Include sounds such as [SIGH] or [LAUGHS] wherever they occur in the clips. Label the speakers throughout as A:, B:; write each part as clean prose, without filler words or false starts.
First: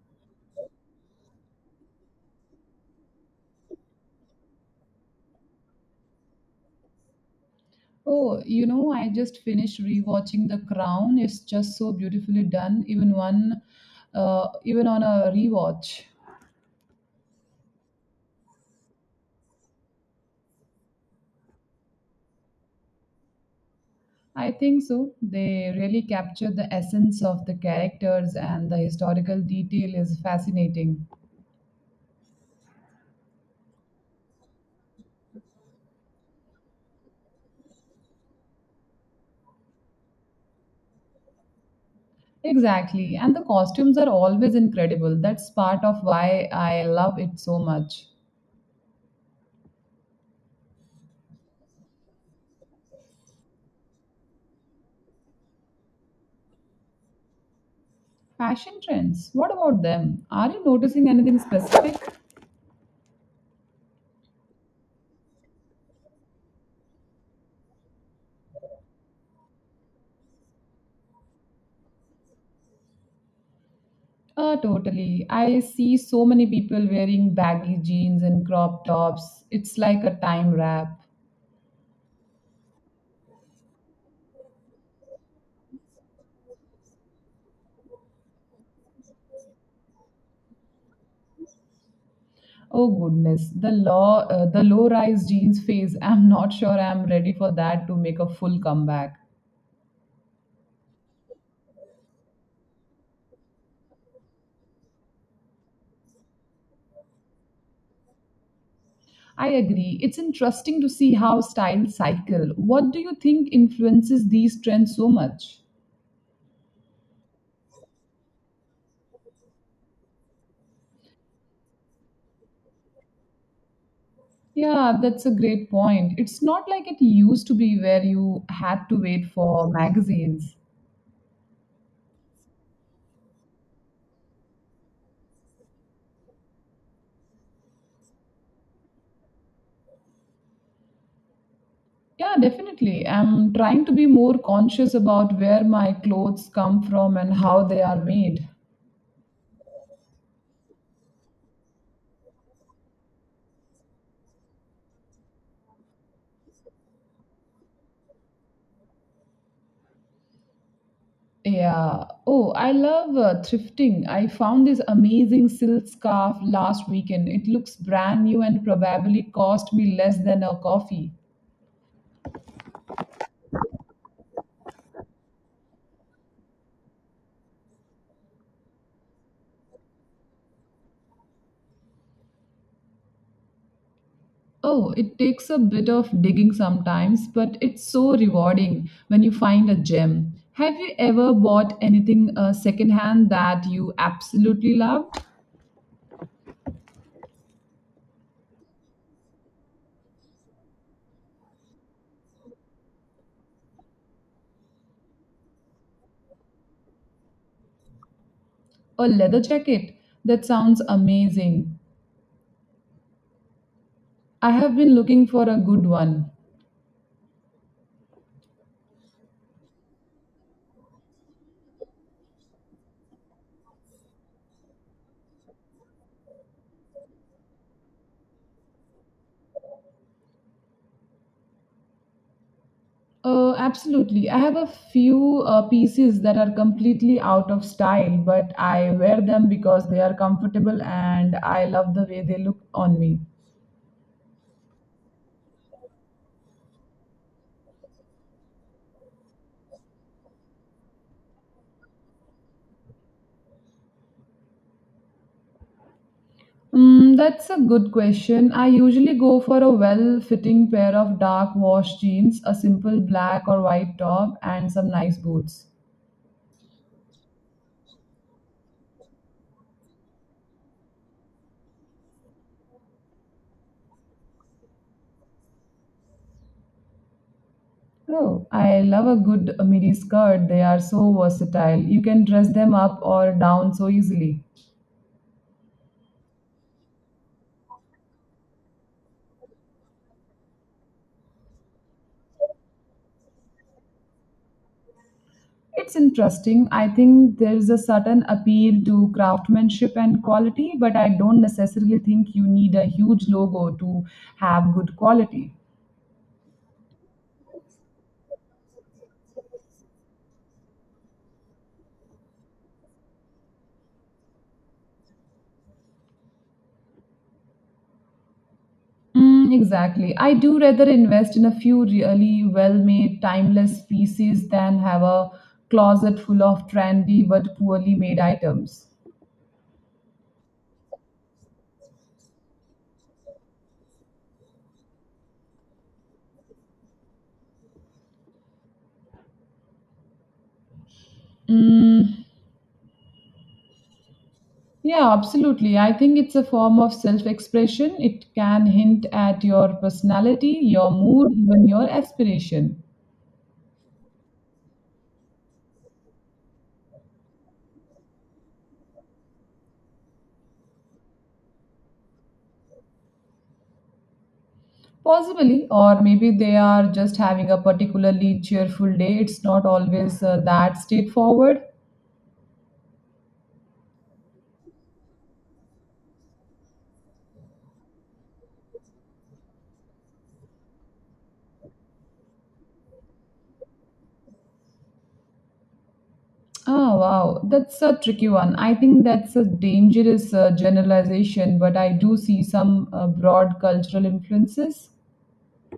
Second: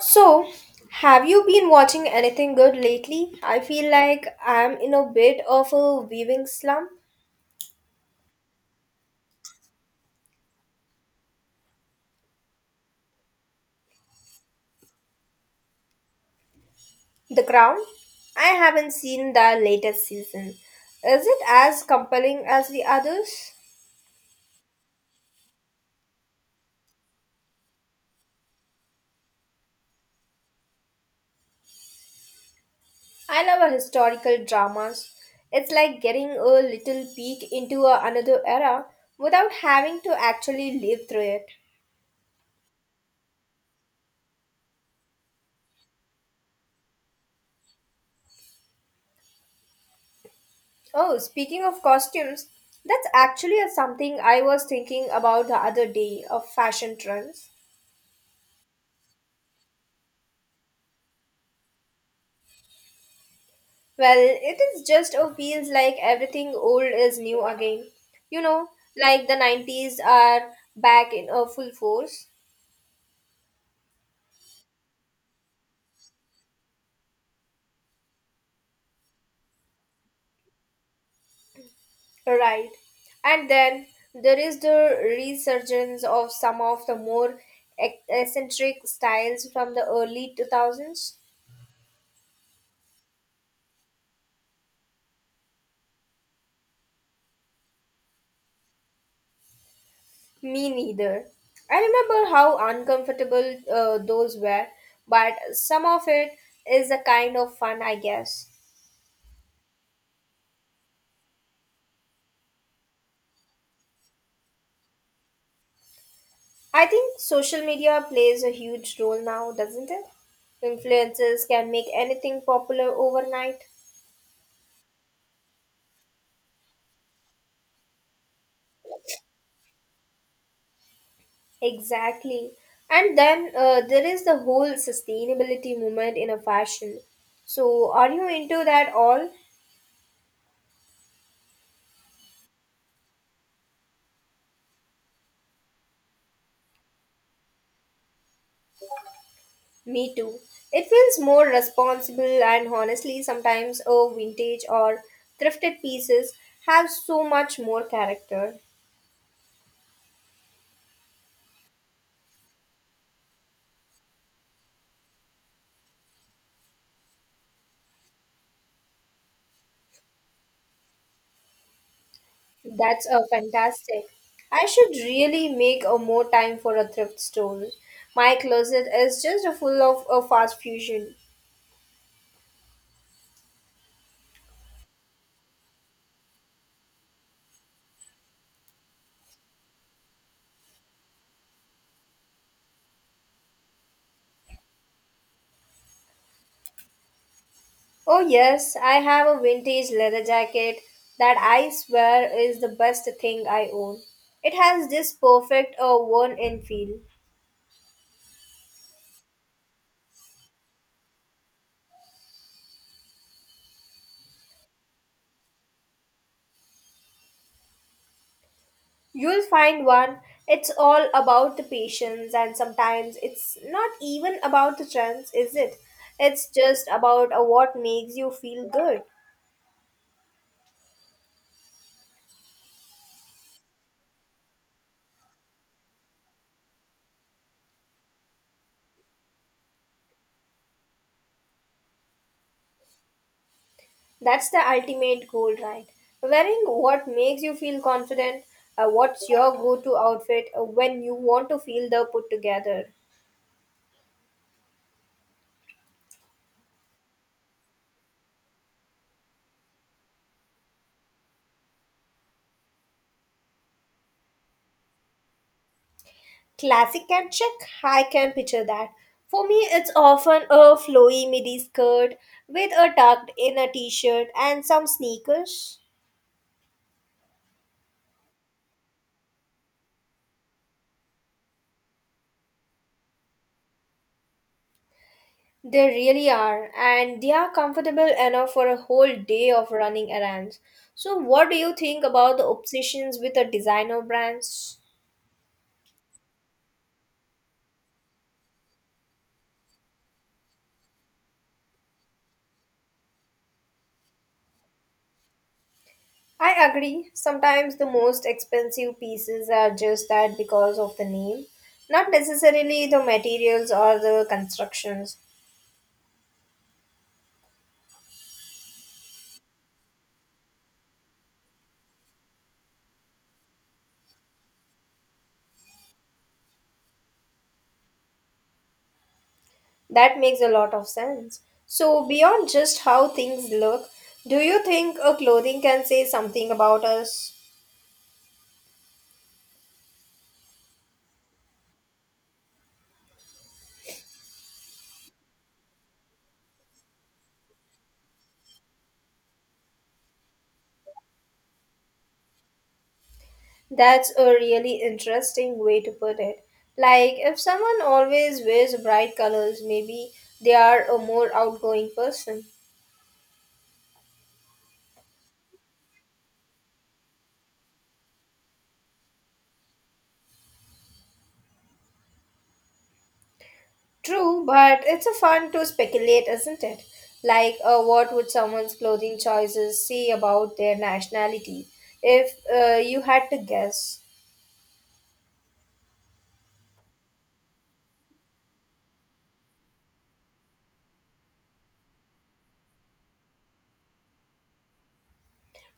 A: So, have you been watching anything good lately? I feel like I'm in a bit of a viewing slump.
B: Oh, you know, I just finished rewatching The Crown. It's just so beautifully done, even one, even on a rewatch.
A: The Crown? I haven't seen the latest season. Is it as compelling as the others?
B: I think so. They really capture the essence of the characters, and the historical detail is fascinating.
A: I love a historical dramas. It's like getting a little peek into another era without having to actually live through it.
B: Exactly, and the costumes are always incredible. That's part of why I love it so much.
A: Oh, speaking of costumes, that's actually something I was thinking about the other day of fashion trends.
B: Fashion trends. What about them? Are you noticing anything specific?
A: Well, it is just or feels like everything old is new again. You know, like the 90s are back in a full force.
B: Totally. I see so many people wearing baggy jeans and crop tops. It's like a time wrap.
A: Right. And then there is the resurgence of some of the more eccentric styles from the early 2000s.
B: Oh goodness, the low, the low-rise jeans phase. I'm not sure I'm ready for that to make a full comeback.
A: Me neither. I remember how uncomfortable those were, but some of it is a kind of fun, I guess.
B: I agree. It's interesting to see how styles cycle. What do you think influences these trends so much?
A: I think social media plays a huge role now, doesn't it? Influencers can make anything popular overnight.
B: Yeah, that's a great point. It's not like it used to be where you had to wait for magazines.
A: Exactly. And then there is the whole sustainability movement in a fashion. So, are you into that all?
B: Yeah, definitely. I'm trying to be more conscious about where my clothes come from and how they are made.
A: Me too. It feels more responsible, and honestly, sometimes a vintage or thrifted pieces have so much more character.
B: Yeah. Oh, I love thrifting. I found this amazing silk scarf last weekend. It looks brand new and probably cost me less than a coffee.
A: That's a fantastic. I should really make a more time for a thrift store. My closet is just full of a fast fusion.
B: Oh, it takes a bit of digging sometimes, but it's so rewarding when you find a gem. Have you ever bought anything secondhand that you absolutely love?
A: Oh yes, I have a vintage leather jacket that I swear is the best thing I own. It has this perfect worn-in feel.
B: A leather jacket? That sounds amazing. I have been looking for a good one.
A: You'll find one. It's all about the patience, and sometimes it's not even about the trends, is it? It's just about what makes you feel good.
B: Absolutely. I have a few pieces that are completely out of style, but I wear them because they are comfortable and I love the way they look on me.
A: That's the ultimate goal, right? Wearing what makes you feel confident. What's your go to outfit when you want to feel the put together?
B: Mm, that's a good question. I usually go for a well fitting pair of dark wash jeans, a simple black or white top, and some nice boots.
A: Classic and chic? I can picture that. For me, it's often a flowy midi skirt with a tucked in a t shirt and some sneakers.
B: Oh, I love a good midi skirt. They are so versatile. You can dress them up or down so easily.
A: They really are, and they are comfortable enough for a whole day of running errands. So, what do you think about the obsessions with the designer brands?
B: It's interesting. I think there's a certain appeal to craftsmanship and quality, but I don't necessarily think you need a huge logo to have good quality.
A: I agree. Sometimes the most expensive pieces are just that because of the name, not necessarily the materials or the constructions.
B: Mm, exactly. I do rather invest in a few really well-made, timeless pieces than have a closet full of trendy but poorly made items.
A: That makes a lot of sense. So, beyond just how things look, do you think a clothing can say something about us?
B: Mm, yeah, absolutely. I think it's a form of self expression. It can hint at your personality, your mood, even your aspiration.
A: That's a really interesting way to put it. Like, if someone always wears bright colors, maybe they are a more outgoing person.
B: Possibly, or maybe they are just having a particularly cheerful day. It's not always that straightforward.
A: True, but it's a fun to speculate, isn't it? Like, what would someone's clothing choices say about their nationality if you had to guess?
B: Oh, wow. That's a tricky one. I think that's a dangerous generalization, but I do see some broad cultural influences.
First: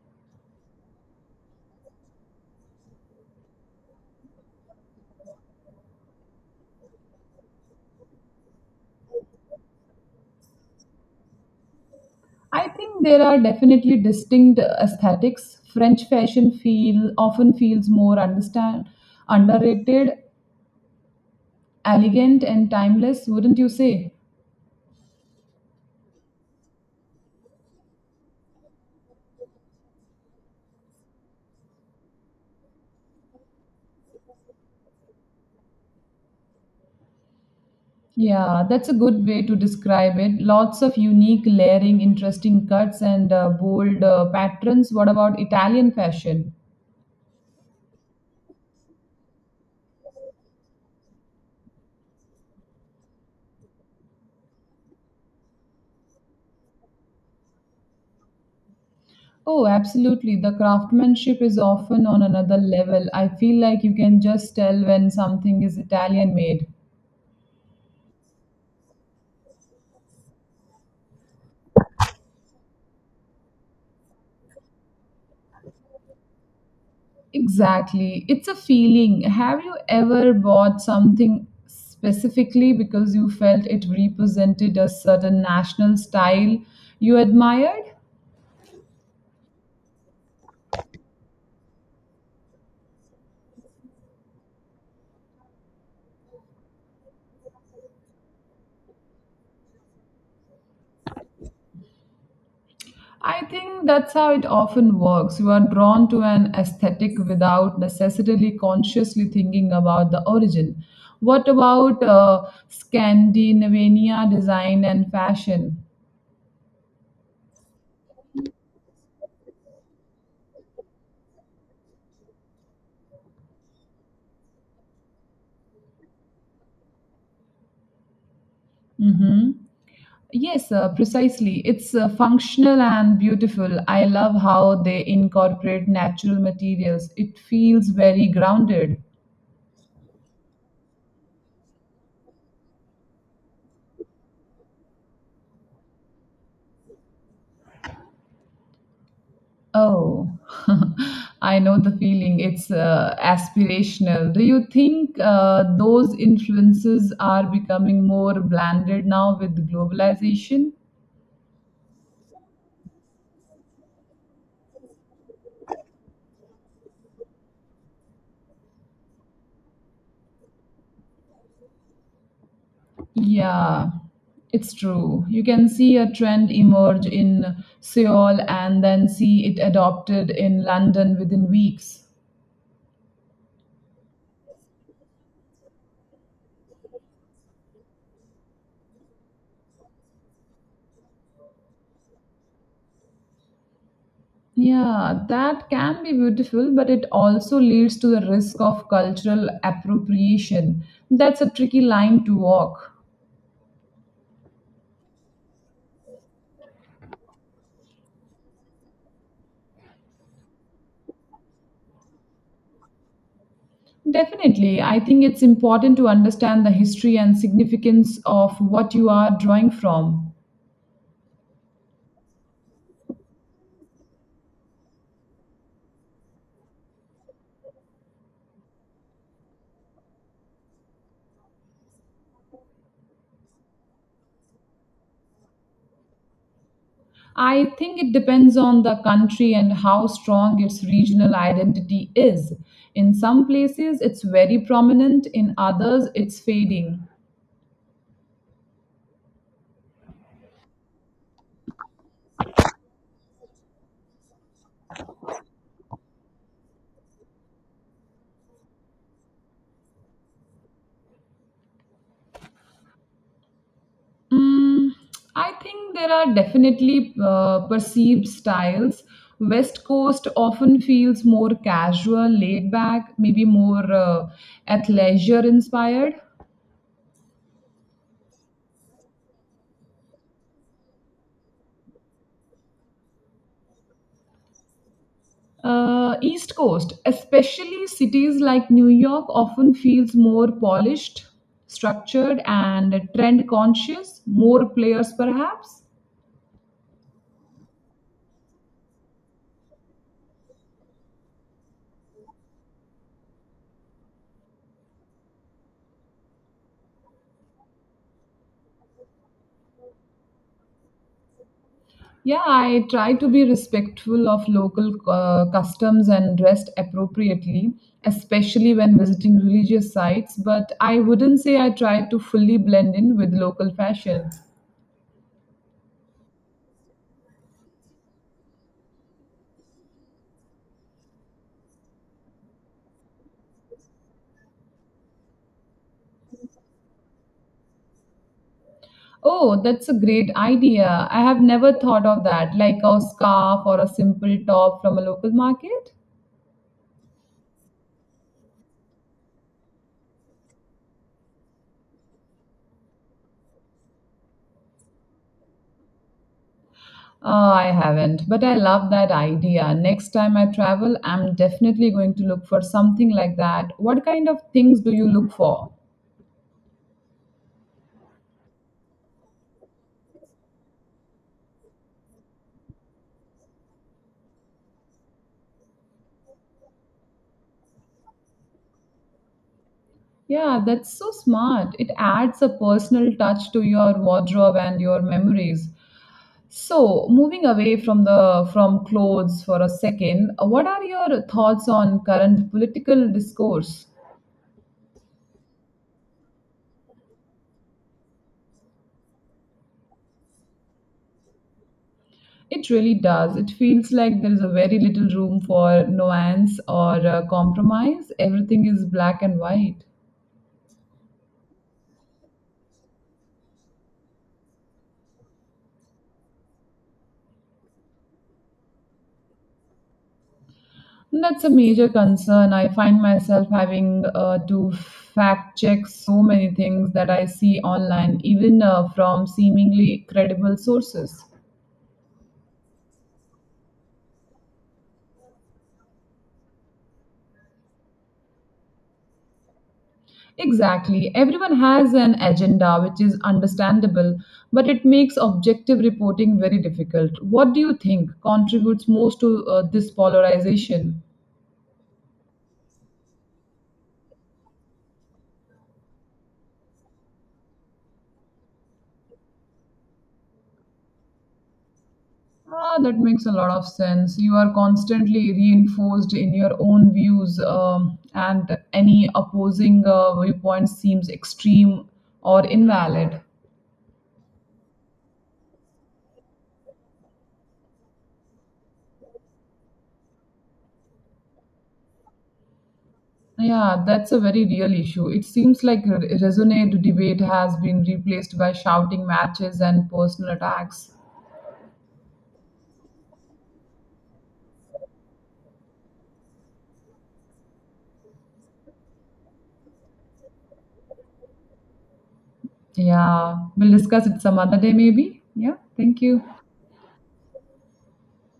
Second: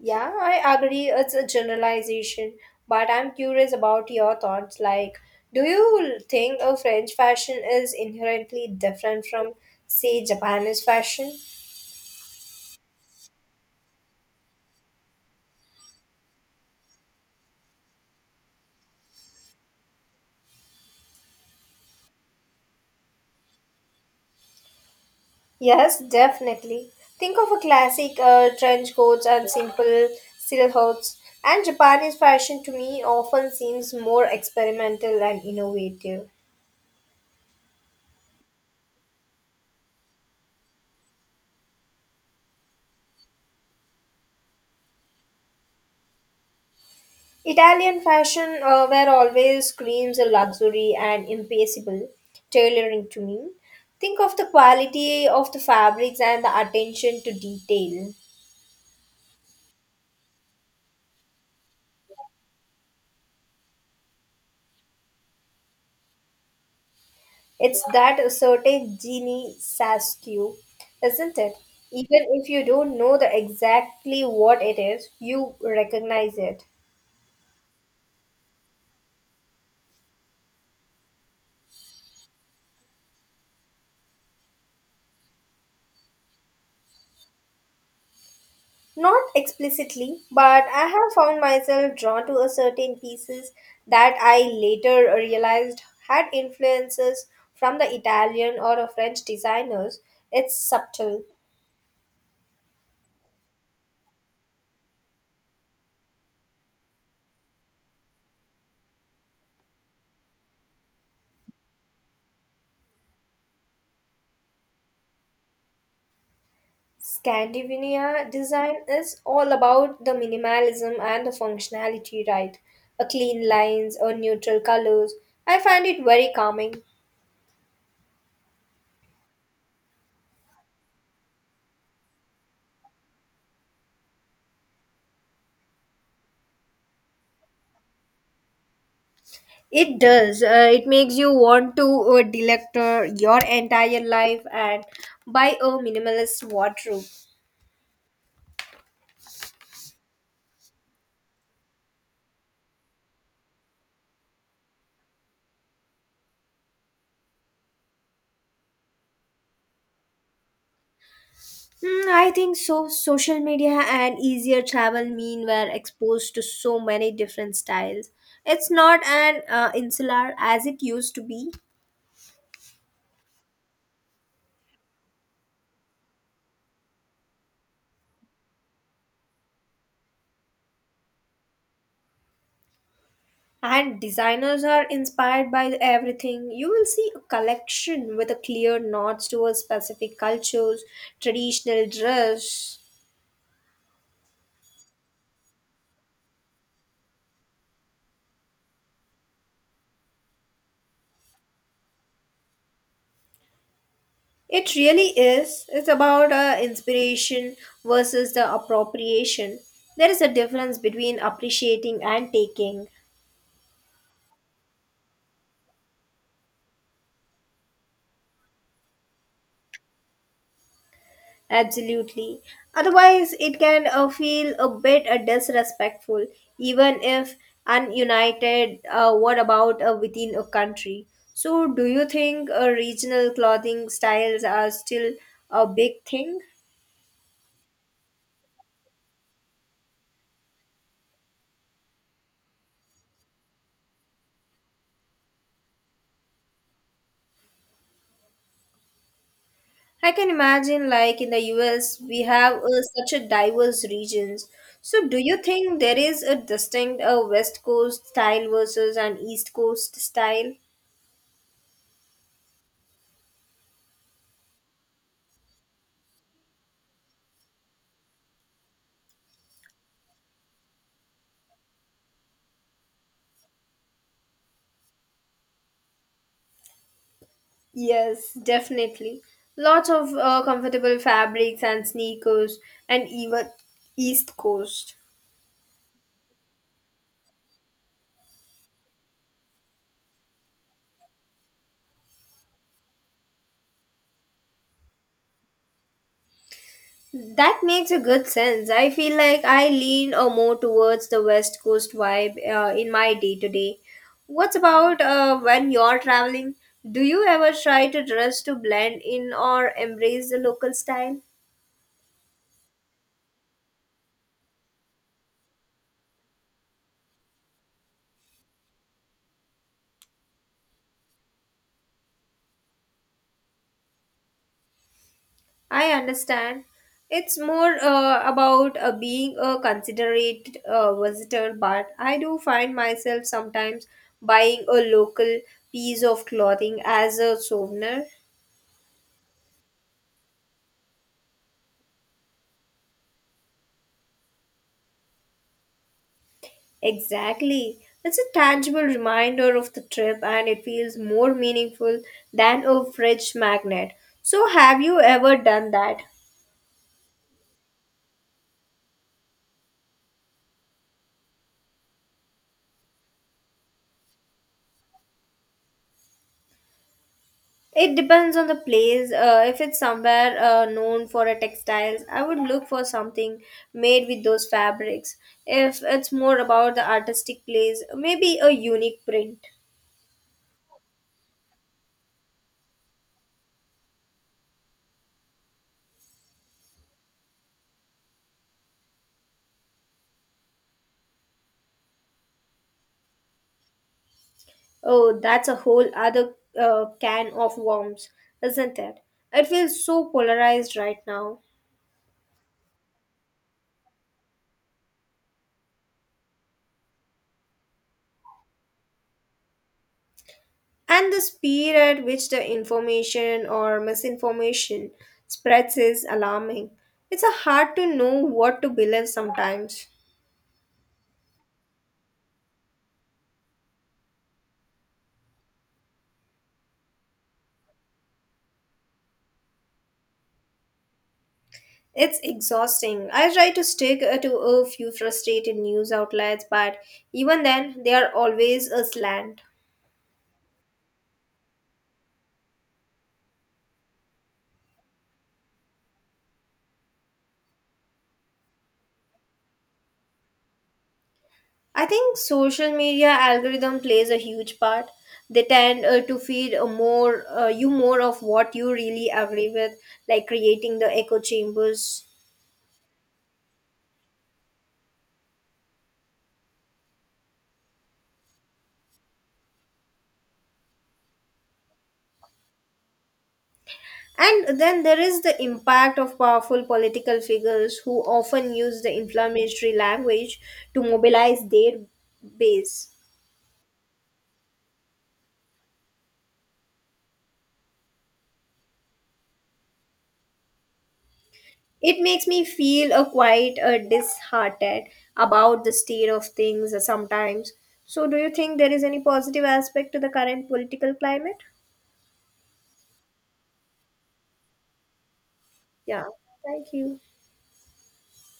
A: Yeah, I agree, it's a generalization, but I'm curious about your thoughts. Like, do you think a French fashion is inherently different from, say, Japanese fashion?
B: I think there are definitely distinct aesthetics. French fashion feel often feels more understand underrated, elegant and timeless, wouldn't you say?
A: Yes, definitely. Think of a classic trench coats and simple silhouettes. And Japanese fashion to me often seems more experimental and innovative.
B: Yeah, that's a good way to describe it. Lots of unique layering, interesting cuts and bold patterns. What about Italian fashion?
A: Italian fashion were always screams of luxury and impossible tailoring to me. Think of the quality of the fabrics and the attention to detail.
B: Oh, absolutely. The craftsmanship is often on another level. I feel like you can just tell when something is Italian made.
A: It's that certain genie Saskew, isn't it? Even if you don't know the exactly what it is, you recognize it.
B: Exactly. It's a feeling. Have you ever bought something specifically because you felt it represented a certain national style you admired?
A: Not explicitly, but I have found myself drawn to a certain pieces that I later realized had influences from the Italian or the French designers. It's subtle.
B: I think that's how it often works. You are drawn to an aesthetic without necessarily consciously thinking about the origin. What about Scandinavian design and fashion?
A: Scandinavian design is all about the minimalism and the functionality, right? A clean lines or neutral colors. I find it very calming.
B: Mm-hmm. Yes, precisely. It's functional and beautiful. I love how they incorporate natural materials. It feels very grounded.
A: It does. It makes you want to delector your entire life and buy a minimalist wardrobe.
B: Oh, [LAUGHS] I know the feeling. It's aspirational. Do you think those influences are becoming more blended now with globalization?
A: Hmm, I think so. Social media and easier travel mean we're exposed to so many different styles. It's not an insular as it used to be.
B: Yeah, it's true. You can see a trend emerge in Seoul and then see it adopted in London within weeks.
A: And designers are inspired by everything. You will see a collection with a clear nods towards specific cultures, traditional dress.
B: Yeah, that can be beautiful, but it also leads to the risk of cultural appropriation. That's a tricky line to walk.
A: It really is. It's about inspiration versus the appropriation. There is a difference between appreciating and taking.
B: Definitely, I think it's important to understand the history and significance of what you are drawing from.
A: Absolutely. Otherwise, it can feel a bit disrespectful, even if ununited. What about within a country? So, do you think regional clothing styles are still a big thing?
B: I think it depends on the country and how strong its regional identity is. In some places, it's very prominent, in others, it's fading.
A: I can imagine, like in the US, we have such a diverse regions. So, do you think there is a distinct West Coast style versus an East Coast style?
B: Mm, I think there are definitely perceived styles. West Coast often feels more casual, laid back, maybe more athleisure inspired.
A: Yes, definitely. Lots of comfortable fabrics and sneakers, and even East Coast.
B: East Coast, especially cities like New York, often feels more polished, structured, and trend conscious, more players perhaps.
A: That makes a good sense. I feel like I lean more towards the West Coast vibe in my day to day. What's about when you're traveling? Do you ever try to dress to blend in or embrace the local style?
B: Yeah, I try to be respectful of local customs and dressed appropriately, especially when visiting religious sites, but I wouldn't say I try to fully blend in with local fashion.
A: I understand. It's more about being a considerate visitor, but I do find myself sometimes buying a local piece of clothing as a souvenir.
B: Oh, that's a great idea. I have never thought of that, like a scarf or a simple top from a local market.
A: Exactly. It's a tangible reminder of the trip and it feels more meaningful than a fridge magnet. So, have you ever done that?
B: I haven't, but I love that idea. Next time I travel, I'm definitely going to look for something like that. What kind of things do you look for?
A: It depends on the place. If it's somewhere known for a textiles, I would look for something made with those fabrics. If it's more about the artistic place, maybe a unique print.
B: Yeah, that's so smart. It adds a personal touch to your wardrobe and your memories. So, moving away from the from clothes for a second, what are your thoughts on current political discourse?
A: Oh, that's a whole other can of worms, isn't it? It feels so polarized right now.
B: It really does. It feels like there is a very little room for nuance or compromise. Everything is black and white.
A: And the speed at which the information or misinformation spreads is alarming. It's a hard to know what to believe sometimes.
B: That's a major concern. I find myself having to fact check so many things that I see online, even from seemingly credible sources.
A: It's exhausting. I try to stick to a few frustrated news outlets, but even then, they are always a slant.
B: Exactly. Everyone has an agenda, which is understandable, but it makes objective reporting very difficult. What do you think contributes most to this polarization?
A: I think social media algorithm plays a huge part. They tend to feed a more you more of what you really agree with, like creating the echo chambers.
B: Ah, that makes a lot of sense. You are constantly reinforced in your own views, and any opposing viewpoint seems extreme or invalid.
A: And then there is the impact of powerful political figures who often use the inflammatory language to mobilize their base.
B: Yeah, that's a very real issue. It seems like resonate debate has been replaced by shouting matches and personal attacks.
A: It makes me feel a quite disheartened about the state of things sometimes. So, do you think there is any positive aspect to the current political climate?
B: Yeah, we'll discuss it some other day, maybe. Yeah, thank
A: Yeah,
B: you.
A: thank you.